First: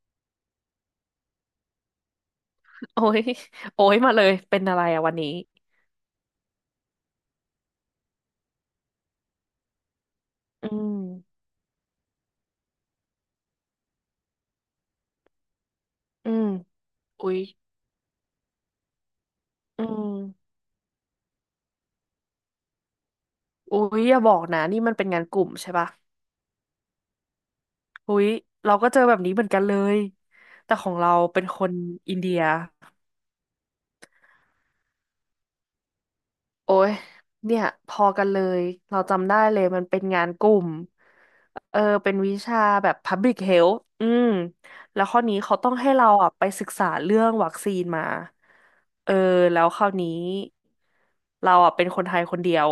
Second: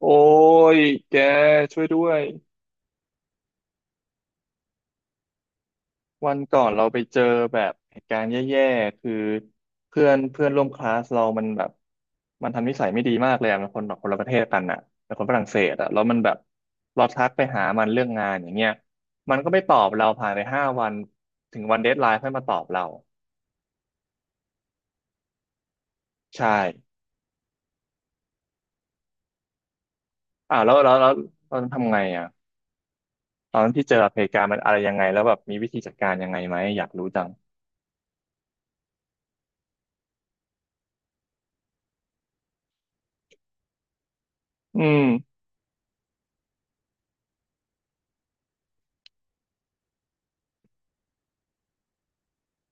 โอ้ยแกช่วยด้วยโอ้ย โอ้ยมาเลยเป็นอะไรอะวันนี้วันก่อนเราไปเจอแบบเหตุการณ์แย่ๆคือเพื่อนเพื่อนร่วอืมคลาสเรามมันแบบมันทำนิสัยไม่ดีมากเลยอะมันคนแบบคนละประเทศกันอ่ะเป็นคนฝรั่งเศสอะแล้วมันแบอืบมเราทัอุ๊กยไปหามันเรื่องงานอย่างเงี้ยมันก็ไม่ตออืบเราผ่านไปมห้าวันถึงวันเดดไลน์ค่อยมาตอบเราอุ๊ยอย่าบอกนะนี่มันเป็นงานกลุ่มใช่ปะใช่อุ๊ยเราก็เจอแบบนี้เหมือนกันเลย อ่าวแล้แต่วขอแล้วงแล้เราวเป็นตอคนนทำไงอินอ่ะเดียตอนที่เจอเหตุการณ์มันอะไรยังไงแล้วแบบมีวิธีจัดการยังไงไหมโอ้อยากยรู้จังเนี่ยพอกันเลยเราจำได้เลยมันเป็นงานกลุ่ม เออเป็นวิชาแบบ Public Health อืมอืมแล้วข้อนี้เขาต้องให้เราอ่ะไปศึกษาเรื่องวัคซีนมาเออแล้วคราวนี้เราอ่ะเป็นคนไทยคนเดียว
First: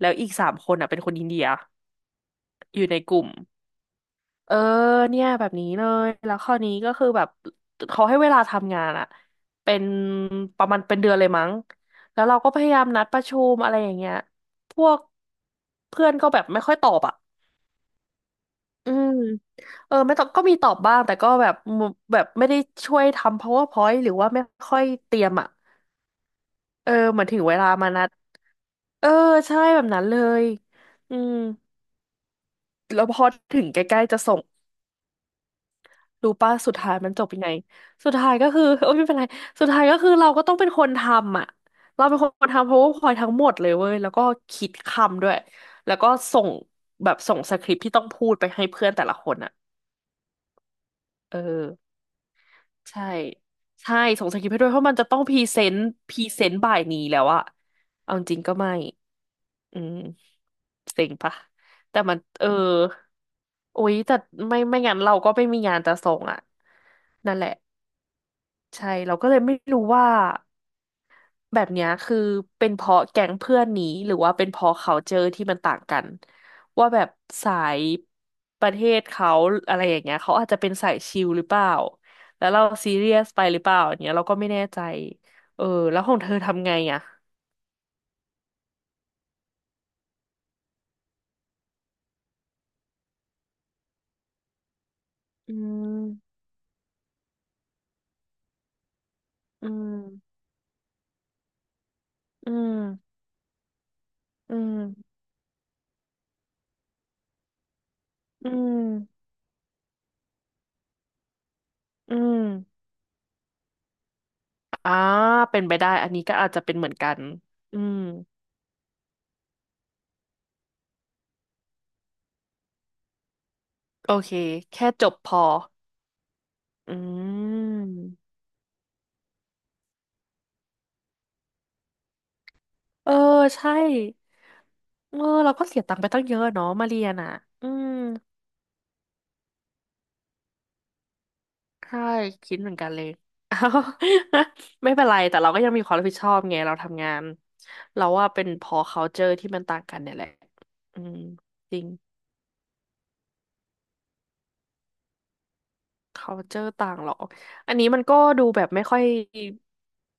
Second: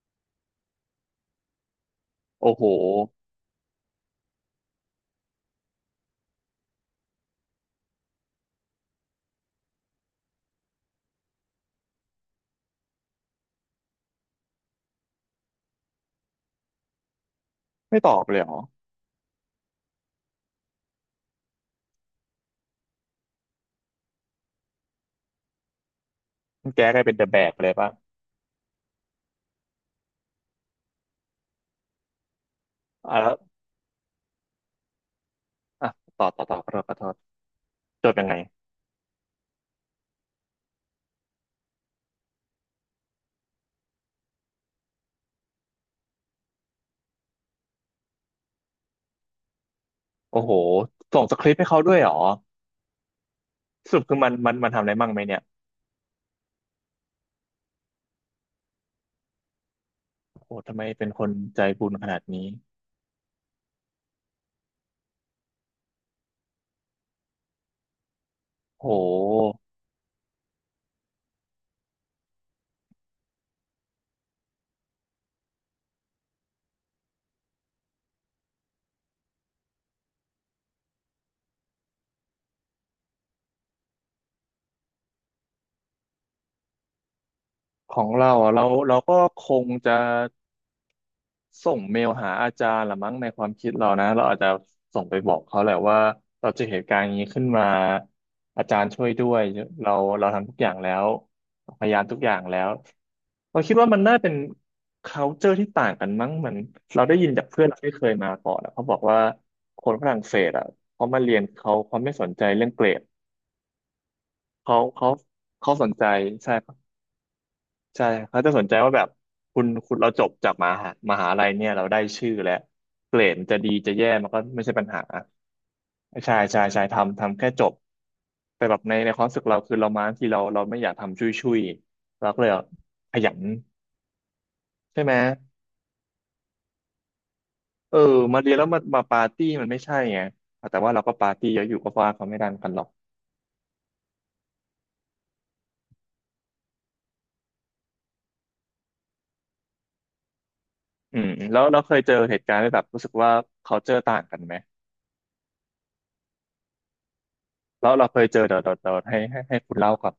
แล้วอีกสามคนอ่ะเป็นคนอินเดียโอ้โหอยู่ในกลุ่มเออเนี่ยแบบนี้เลยแล้วข้อนี้ก็คือแบบเขาให้เวลาทำงานอ่ะเป็นประมาณเป็นเดือนเลยมั้งแล้วเราก็พยายามนัดประชุมอะไรอย่างเงี้ยพวกเพื่อนก็แบบไม่ค่อยตอบอ่ะ ไม่ตอบเลยเหรอ อืมเออไม่ต้องก็มีตอบบ้างแต่ก็แบบมุแบบไม่ได้ช่วยทำ PowerPoint หรือว่าไม่ค่อยเตรียมอ่ะแจ๊เอกอกลายเป็นเหเดมือนอะแบถึงกเวเลลายป่ะมานัดเออใช่แบบนั้นเลยอืมแล้วอ่ะพอแล้วถึงใกล้ๆจะส่งอ่ะต่อรู้ต่อป่ะต่อขอสุดโทษขท้าอยโทมันษจบยังไงจสุดดยังท้าไง ยก็คือ โอ้ยไม่เป็นไรสุดท้ายก็คือเราก็ต้องเป็นคนทำอ่ะเราเป็นคนทำ PowerPoint ทั้งหมดเลยเว้ยแล้วก็คิดคำด้วยแล้วก็ส่งแบบส่งสคริปต์ที่ต้องพูดไปให้เพื่อนแต่ละคนอ่ะโอ้โห ส่งสเออ คริปต์ให้เขาด้วยเหรอใช่สใช่รุปคือส่มังนสคริปมัต์นให้ด้มัวนยเพทำราะอะไรมันจะมั่งต้ไหอมงพเนี่รีย เซนต์พรีเซนต์บ่ายนี้แล้วอะเอาจริงก็ไม่อืมโอ้โหทำไมเซ็เป็นงคนปะใจบุญแต่ขมันานดเอนี้ อโอ๊ยแต่ไม่งั้นเราก็ไม่มีงานจะส่งอะนั่นแหละโอ้โใช่เราก็เลยหไม่รู้ว่า แบบเนี้ยคือเป็นเพราะแก๊งเพื่อนนี้หรือว่าเป็นเพราะเขาเจอที่มันต่างกันว่าแบบสายประเทศเขาอะไรอย่างเงี้ยเขาอาจจะเป็นสายชิลหรือเปล่าแล้วเราซีเรียสไปหรือเปล่าอย่างเงี้ยเราก็ไม่แน่ใจเออแล้วของเธอทำไงอ่ะของเราอ่ะ เราก็คงจะ ส่งเมลหาอาจารย์ละมั้งในความคิดเรานะเราอาจจะส่งไปบอกอืเขาแหละว่ามเราเจอเหตุการณ์อย่างนี้ขึ้นมาอาจารย์ช่วยด้วยอืเรามเราทำทุกอย่างแล้วพยายามทุกอย่างอืแล้วมเราคิดว่ามันน่าเป็น อืม culture ที่ต่างกันมั้งเหมือนเราได้ยินจากเพื่อนเราที่เคยมาอืก่อนอะเขาบอกว่ามคนฝรั่งเศสอ่ะเขามาเรียนเขาไม่อืสนใจมเรื่องเกรดเขาอ่าเขาเป็นเขาไปสได้นใจอันนี้ก็อาจใช่ จะเป็นเหมือนกันอืมใช่เขาจะสนใจว่าแบบคุณเราจบจากมหาลัยเนี่ยเราได้ชื่อแล้วเกรดจะดีจะแย่โอมันเคก็ไม่ใช่ปัญแค่หาจบพอใช่ทำอืแค่จบม แต่แบบในความรู้สึกเราคือเรามาที่เราไม่อยากทำชุยเราก็เลยเออขยันใช่ ใช่ไหมเออเราก็เสียตังค์ไปตั้งเยอะเนาะมาเรียนอ่ะอืมเออมาเรียนแล้วมาปาร์ตี้มันไม่ใช่ไงแต่ว่าเราก็ปาร์ตี้เยอะอยู่ก็ใช่ว่าเขาไม่ดันคิดเหกันมือนหรอกักนเลย อ้าวไม่เป็นไรแต่เราก็ยังมีความรับผิดชอบไงเราทำงานเราว่าเป็นพอ culture ที่มันต่างกันเนี่ยแหละ อืมอืมแล้วจเราริง เคยเจอเหตุการณ์ที่แบบรู้สึกว่าเขาเจอต่างกันไหม culture ต่างหรออันนี้แล้วมันเราก็เคยเจดูอเดี๋ยแบวบเดี๋ยวไม่เดี๋ยวค่อย ให้คุณเล่าก่อน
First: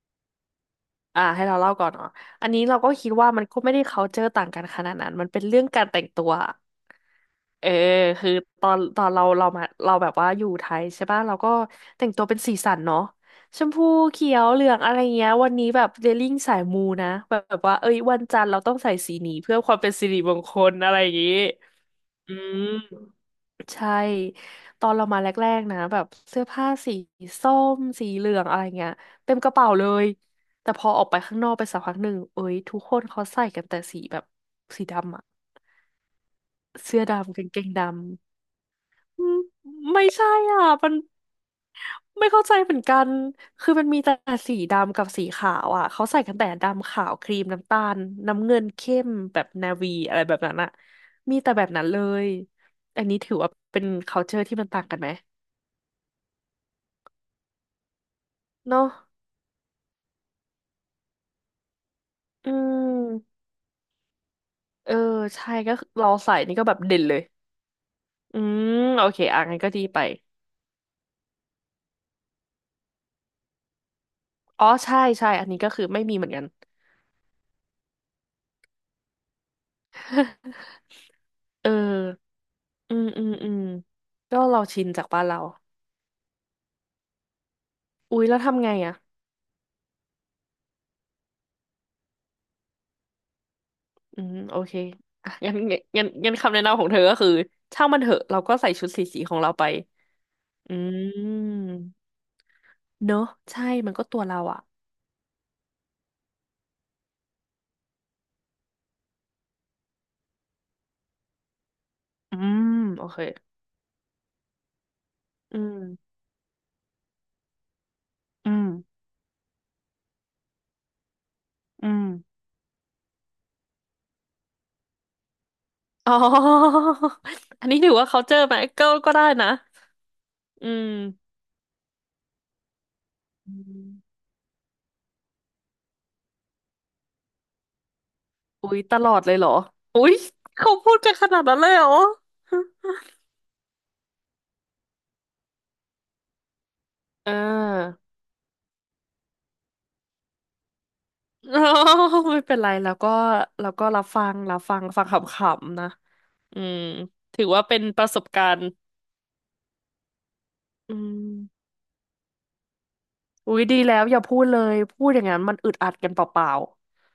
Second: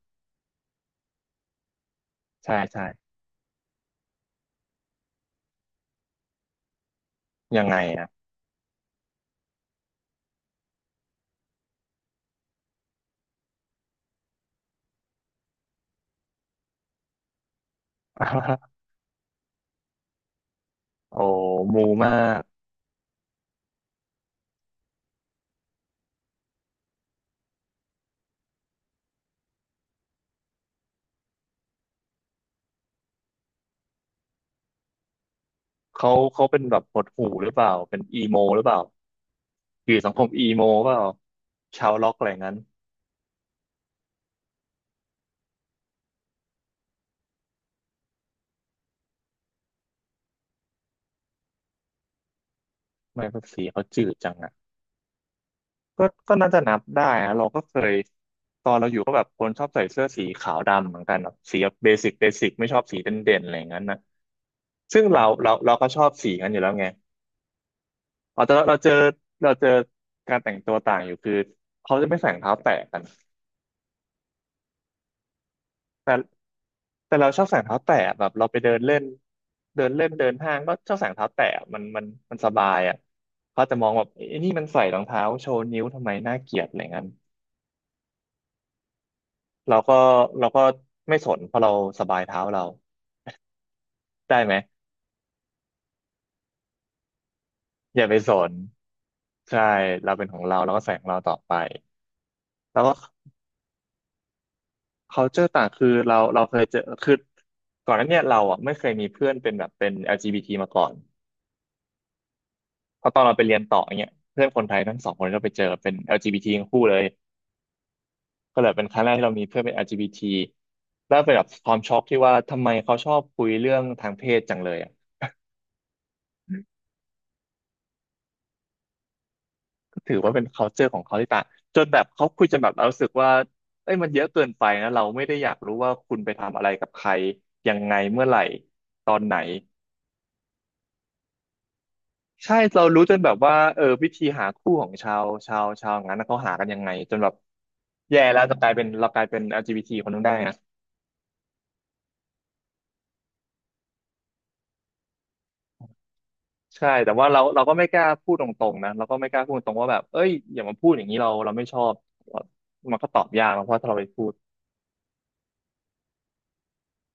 อ่าให้เราเล่าก่อนเนาะอันใช่นี้เราใช่ก็คิดว่ามันก็ไม่ได้ culture ต่างกันขนาดนั้นมันเป็นเรื่องการแต่งตัวยัเองอไงอ่ะ คือตอนเราเรามาเราแบบว่าอยู่ไทยใช่ป่ะเราก็แต่งตัวเป็นสีสันเนาะชมพูเขียวเหลืองอะไรเงี้ยวันนี้แบบเดลิ่งสายมูนะแบบว่าเอ้ยวันจันทร์เรา ต้องใส่สีนี้เพื่อความเป็นสิริมงคลอะไรอย่างโอ้งี้มูมาอืกม ใช่ตอนเรามาแรกๆนะแบบเสื้อผ้าสีส้มสีเหลืองอะไรเงี้ยเต็มกระเป๋าเลยแต่พอออกไปข้างนอกไปสักพักหนึ่งเอ้ยทุกคนเขาใส่กันแต่สีแบบสีดำอะเขาเขาเป็นแบบหเสื้อดหู่ดำกาหงรือเกเปงล่าดเป็นอีโมหรือเปล่าำอืมอยู่ไม่สังคมใช่อีโมอ่ะมัเปนล่าชาวล็อกอะไม่ไรเข้าใจงั้นเหมือนกันคือมันมีแต่สีดำกับสีขาวอ่ะเขาใส่กันแต่ดำขาวครีมน้ำตาลน้ำเงินเข้มแบบนาวีอะไรแบบนั้นอะมีแต่แบบนั้นเลยอันทำนี้ไม่ถือภาว่าษีเป็เขาน จืดจัง culture อ่ะที่มันต่างกันไหม ก็น่าจะนับได้นะเราก็เคยตอนเนาะเราอยู่ก็แบบคนชอบใส่เสื้อสีขาวดำเหมือนกันแบบสีเบสิกเบสิอืกไม่ชอบสีเด่นๆมอะไรอย่างนั้นนะเออซึ่งเราใช่เราเราก็ก็คือชอเราบสีใส่กันอนี่ยู่ก็แล้แบวบไงเด่นเลย อืเอาแต่เรามเราเจอโอเคอ่ะเรางั้นเจก็อดีไปการแต่งตัวต่างอยู่คือเขาจะไม่ใส่รองเท้าแตะกันอ๋อใช่ใช่อันนี้ก็คือไม่แต่ มีเหมือนกัน แต่เราชอบใส่รองเท้าแตะแบบเราไปเดินเล่นเดินเล่นเดินห้างก็ชอบใส่รองเท้า แตะเออมันมันมันสบายอือ่ะมอืมอืมเขาจะมองแบบไอ้ก็นี่เรามันใส่ชินรอจางกบ้าเท้านเราโชว์นิ้วทำไมน่าเกลียดอะไรเงี้ยอุ๊ยแล้วทำไงอ่ะเราก็เราก็ไม่สนเพราะเราสบายเท้าเราอืมได้ไหมโอเคอ่ะงั้นคำแนะนำของเธอก็คือช่างอมันย่าเถไปอะสเรานก็ใส่ชุดสีสีของเราใช่ไป เราเป็นของเราเราอืก็ใส่ของเราต่อไปมแล้วก็ เนอะใช่มันก็ตัวเราอ่ะ culture ต่างคือเราเคยเจอคือก่อนหน้าเนี้เราอ่ะไม่เคยมีเพื่อนเป็นแบบเป็น LGBT มาก่อนอืมเพโอราะตเคอนเราไปเรียนต่อเนี้ยเพื่อนคนไทยทั้งสองคนก็ไปอืเจอเป็น ม LGBT ททั้งคู่เลย อืก็เลมยเป็นครั้งแรกที่เรามีเพื่อนเป็น LGBT แล้วเป็นแบบความอืช็อกม ที่ว่าทำไมเขาชอบคุยเรื่องทางเพศจังเลยอ่ะอ๋อ อันนี้ถือว่าเขาเจอไหมก็ก็ได้นะก็ถือว่าเป็น อื culture มของเขาที่ต่างจนแบบเขาคุยจนแบบเรารู้สึกว่าอืเอ้ยมันเยมอะเกินไปนะเราไม่ได้อยากรู้ว่าคุณไปทำอะไรกับใครยังไงเมื่อไหร่อุ๊ยตตลออดนเลไหนยเหรอ อุ๊ยเขาพูดกันขนาดนั้นเลยเหรอใช่เรารู้จนแบบว่าเออวิธีหาคู่ของชาวงั้นนะเขาหากันยังไงจนแบอ่บาแย่แล้วจะกลายเป็นเรากลายเป็น LGBT คนนึงได้นะ อ๋อ ไม่เป็นไรแล้วก็แล้วก็รับฟังรับฟังฟังขำๆนะ อืมใช่แต่ว่าเราถือเราว่าก็เป็นไม่กปล้าระสบพูดกาตรรณ์งๆนะเราก็ไม่กล้าพูดตรงว่าแบบเอ้ยอย่ามาพูอืดอย่างนี้เราไม่มชอบมันก็ตอบยากอุ๊นะยเพดีราะถ้าเราแล้วไปอย่าพูดพูดเลยพูดอย่างนั้นมันอึดอัดกันเปล่า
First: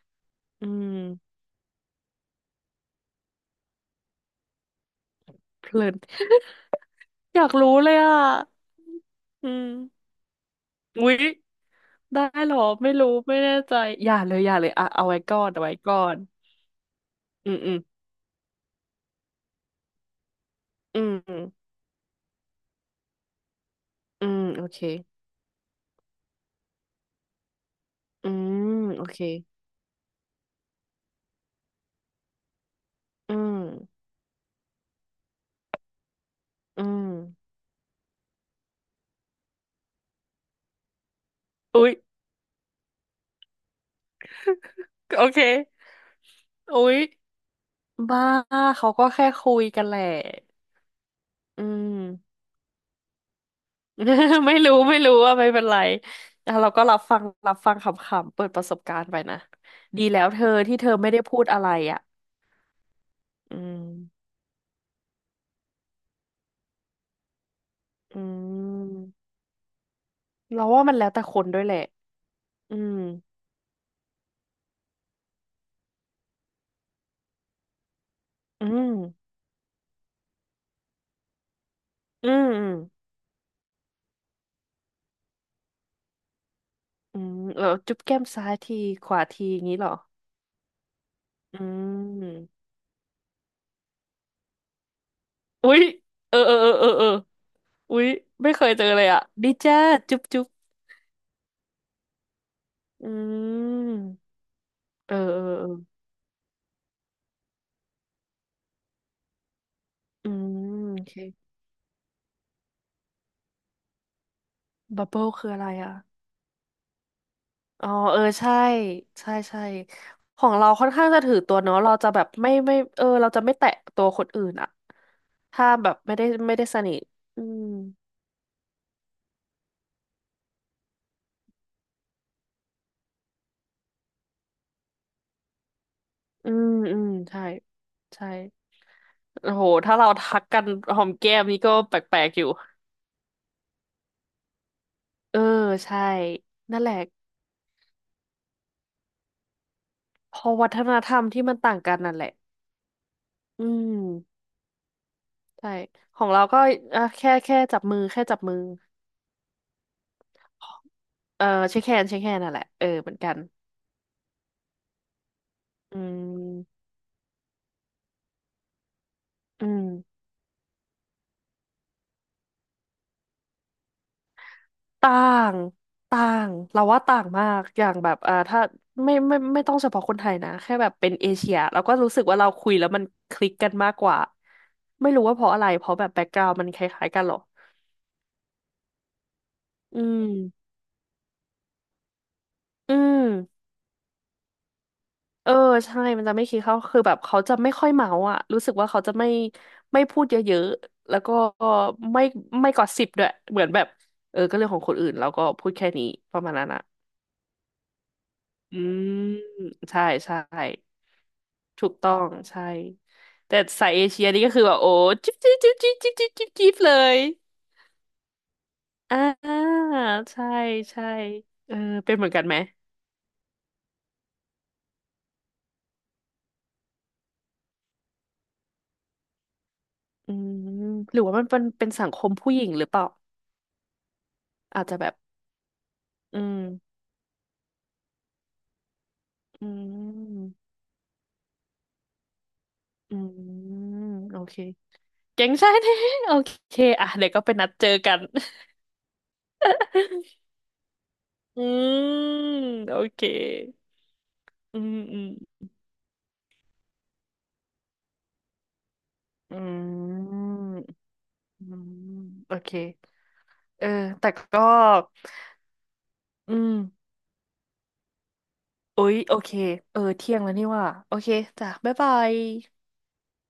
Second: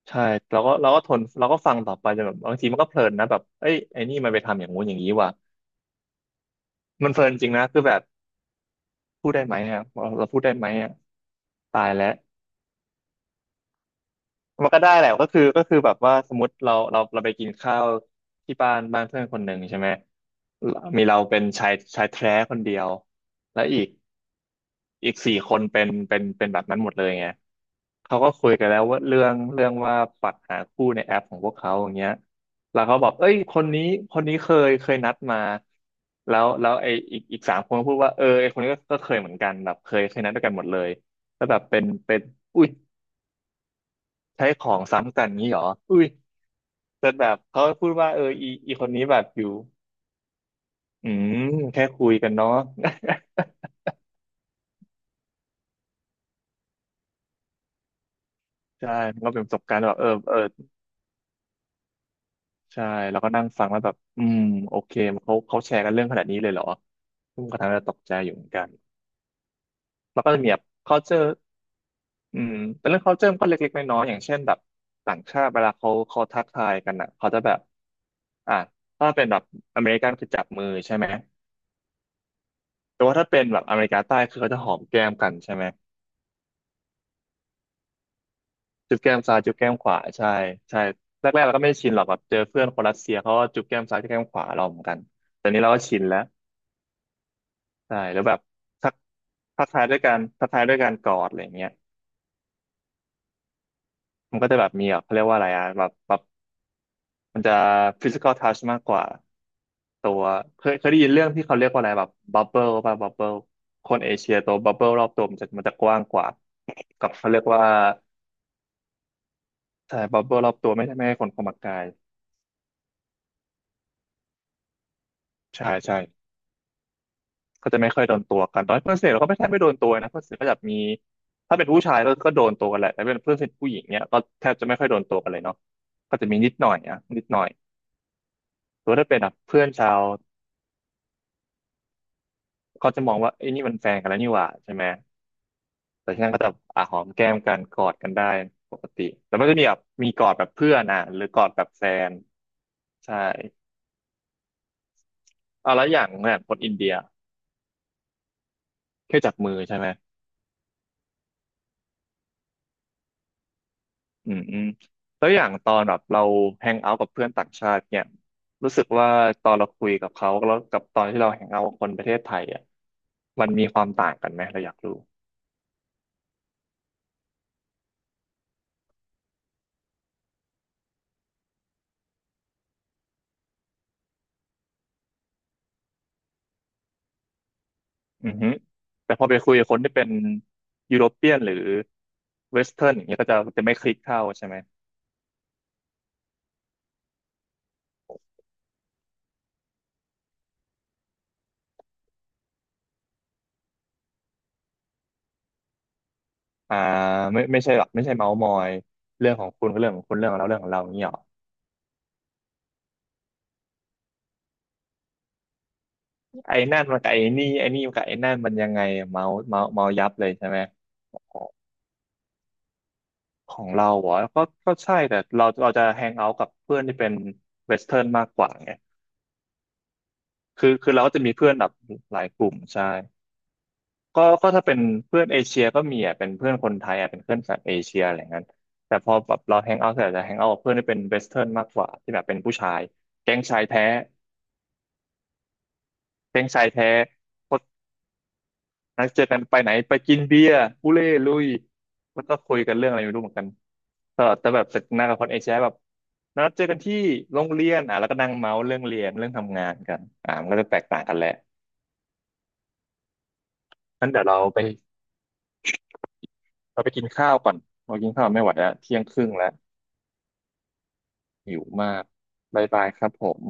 ใช่เราๆ อืก็เรามก็ทนเราก็ฟังต่อไปจนแบบบางทีมันก็เพลินนะแบบเอ้ยไอ้นี่มันไปทำอย่างงู้นอย่างนี้ว่ะเพลิน มันเพลิ นอยาจริกงนะรู้คือเลแบยบอ่ะพูดได้อืไหมมอ่ะเราพูดได้ไหมอ่ะอุ๊ย ตายแล้วได้หรอไม่รู้ไม่แน่ใจอย่าเลยอย่าเลมันยก็อ่ะได้เอาแหละไว้ก็ก่คืออนก็เอาไว้คือแบก่บอว่านสมมติเราไปกิอืนมอืข้ามวที่บ้านเพื่อนคนหนึ่งใช่ไหมอืมีเราเป็นชามยชายแท้คนเดียวและอีก อืมโอเคสี่คนเป็นแบบนั้นหมดเลยไงเขาอืก็คุยกัมนแล้วว่าโอเคเรื่องว่าปัดหาคู่ในแอปของพวกเขาอย่างเงี้ยแล้วเขาบอกเอ้อืยมคนนี้เคยนัดมา แล้วอืมอีกสามคนก็พูดว่าเออไอคนนี้ก็เคยเหมือนกันแบบเคยนัดด้วยกันหมดเลยแล้วแบบเป็นอุ๊ยเป็นอุ้ยใช้ของซ้ำกัโอนเคงี้เหรออุ้ยอุ๊ยแต่แบบเขาพูดว่าเอบ้าออีคเขานนี้ก็แบบแค่อยู่คุยกันแหละอืมอืแค่ม คุยกันเนาะ ไม่รู้ไม่รู้ว่าไม่เป็นไรอ่ะเราก็รับฟังรับฟังขำๆเปิดประสบใช่การณ์ไปมันก็นะเป็นประสบการณ์แบบดีแล้วเธอที่เธอไม่ได้พูดอะไรอ่ะใช่แล้วก็นั่งอืฟังแล้มวแบบอืมโอเคเขาแชร์กันเรื่องขนาดนี้เลยเหรอซึ่งก็ทำให้เราตกใจอือยู่เหมือนกันมแล้วก็จะมีแบบ เราว่ามันแล้วแต่ culture คนด้วยแหละอืมอืเป็นมเรื่อง culture มันก็เล็กๆน้อยๆอย่างเช่นแบบต่างชาติเวลาเขาทักทายกันอ่ะเขาจะแบบอ่ะอืม ถ้าเป็นแบบอเมริกันคือจับมือใช่ไหมอืมแต่ว่าถ้าเป็นแบบอเมริกาใต้คือเขาจะหอมแก้มกันใช่ไหมอืมเออจุ๊บแก้มซ้ายทีจุ๊บขแก้มวาซ้ายทีจุ๊อบย่างแก้มนี้ขเหรอวาใช่ใช่แรกๆเราอืก็ไม่ชินหรอกแบบเจอเพื่อมนคนรัสเซียเขาก็จุ๊บแก้มซ้ายจุ๊บแก้มขวาเราเหมือนกันแต่นี้เราอุ๊ก็ยชินแล้ว เออเออเออเออเออใช่อุ๊ยแล้วแบบไม่เคยเจอทักเลยอ่ะดีจ้าจุ๊บจุ๊ทับกทายด้วยการกอดอะไรอย่างเงี้ยอืมมันก็จะแบบมีแบบเอเขาอเรียกว่าเออะอไรอะเออแบบมันจะ physical touch มากกว่าตัวอืเคมยได้โอยินเคเรื่องที่เขาเรียกว่าอะไรแบบ bubble ป่ะ bubble คนเอเชียตัว bubble รบัอบบเบิตัวลคืออะมันไรจะกอ่ะว้างกว่ากับเขาเรียกว่าอ๋อเออใช่ใช่ใช่ใช่ ข bubble รอองบเราตัวไม่ค่อนใช่ไม่ข้างให้จะคนถือเข้าตัมาวใกล้เนาะเราจะแบบไม่เออเราจะไม่แตะตัวคนอื่นอ่ะใช่ถ้าแบใช่ บไม่ได้สนิทอืมก็จะไม่ค่อยโดนตัวกันตอนเพื่อนสนิทเราก็ไม่แทบไม่โดนตัวนะเพื่อนสนิทก็จะมีถ้าเป็นผู้ชายก็โดนตัวกันแหละแต่เป็นเพื่อนสนิทผู้หญิงเนี่ยก็แทบจะไม่ค่อยโดนตัวกันเลยเนาะก็จะมีนิอืดหมน่อยอะอืมนิดหน่ใช่อยใช่ แต่ว่าถ้าเป็นแบบโอ้เพื่โหอนชาถ้าวเราทักกันหอมแก้มนี่ก็แปลกๆอยู่ก็จะมองว่าไอ้ยนี่มันแฟนกันแล้วนี่หว่าใช่ไหมเออใช่ แต่ที่นั่นก็จะนั่อ่ะนแหหละอมแก้มกันกอดกันได้ปกติแต่ไม่ได้มีแบบมีกอดพแบบอเพื่วัอฒนนอ่ะธรหรรืมอกอที่ดมันแบบต่างแฟกันนนั่นแหละใช่อืมใช่เอาแล้วอย่างของเนี่ยเราคนก็อินเดียอ่ะแค่จับมือแค่จับมือแค่จับมือใช่ไหม เออเช็คแฮนด์เช็คแฮนด์นั่นแหละเออเหมือนกันอืมอืมแล้วอย่างตอนแบอืบเราแฮงมเอาท์กับเพื่อนต่างชาติเนี่ยรู้สึกว่าตอนอืเราคุยกับมเขาแล้วกับตอนที่เราแฮงเอาท์กับคนประเทศไทยอ่ะมันมีความต่างกันไหมเราอยากรู้ต่างต่างเราว่าต่างมากอย่างแบบอ่าถ้าไม่ต้องเฉพาะคนไทยนะแค่แบบเป็นเอเชียเราก็รู้สึกว่าเราคุยแล้วมันคลิกกันมากกว่าไม่รู้ว่าเพราะอะไรเพราะแบบแบ็กกราว n d มันคล้ายๆกันเหรอ อือฮึแต่พอไปคุยกับคนที่อืเป็นมยุโรเปียนหรือเวสเทิร์นอือย่างเงี้ยมก็จะไม่คลิกเข้าใช่ไหมเออใช่มันจะไม่คิดเขาคือแบบเขาจะไม่ค่อยเมาอ่ะรู้สึกว่าเขาจะไม่พูดเยอะๆแล้วก็ไม่ไม่กอสซิปด้วยเหมือนแบบเออก็เรื่องของคนอื่นแล้วก็พูดแค่นี้ประมาณนั้นอ่าอ่ะไม่ใช่หรอกไม่ใช่เมาส์มอยอืมเรื่องของคุณก็เรื่องขอใช่งคุณเรื่องขอใช่งเราเรื่องของเราอย่างเงี้ยหรอถูกต้องใช่แต่สายเอเชียนี่ก็คือแบบโอ้จิ๊บจิ๊บจิ๊บจิ๊บจิ๊บจิ๊บจิ๊บไอ้จิ๊บนั่นเลมันกับยไอ้นี่มันกับไอ้นั่นมันยังไงอ่เมาส์าเมายับเลยใช่ใช่ไหม ใช่เออเป็นเหมือนกันไหมของเราเหรอก็ใช่แต่เราจะแฮงเอาท์กับเพื่อนที่เป็นเวสเทิร์นมากกว่าไงอืคืมอคือเราก็หรืจะอมีว่ามันเพื่อนเป็นแบบเป็นสังหคลายมกผู้ลุ่มหญิงหรือใช่เปล่าก็ถ้าเป็นอาจจะแบบ เพื่อนเอเชียก็มีอ่ะเป็นอืเพื่อนมคนไทยอ่ะเป็นเพื่อนแบบเอเชียอะไรเงี้ยแต่พอแบบเราอืแฮงเอาท์เสร็จจะแฮงเอาท์กับมเพื่อนที่เป็นเวสเทิร์นมากกว่าที่แบบเป็นผู้ชายอืแก๊งชายแท้มโอเคเก่งใช่ไหมโอแก๊งชายเคแท้ อ่ะเดี๋ยวก็ไปนัดเจอกัน นัดเจอกันไปไหนไปกินเบียร์อุเล่ลุยอืมแล้วก็คุยกันเรื่องโออะไรไม่เครู้เหมือนกันแต่แบบสอืนทม นากับอืคม นเอเชียแบบนัดเจอกันที่โรงเรียนอ่ะแล้วก็นั่งเมาส์เรื่องเรียนเรื่องอืทำงานกันอ่ามัม นก็จะแตกต่างกันแหละอืมโอเคเอองั้นเดี๋ยวแต่ก็อืมเราไปกินข้าวก่อนเรากินข้าวไม่ไหวแล้วเที่ยงโอ๊คยรึ่งโอแล้วเคเออเที่ยงแล้วนี่ว่าโอเคหิวจ้ะบ๊ายมากบายบายบายครับผม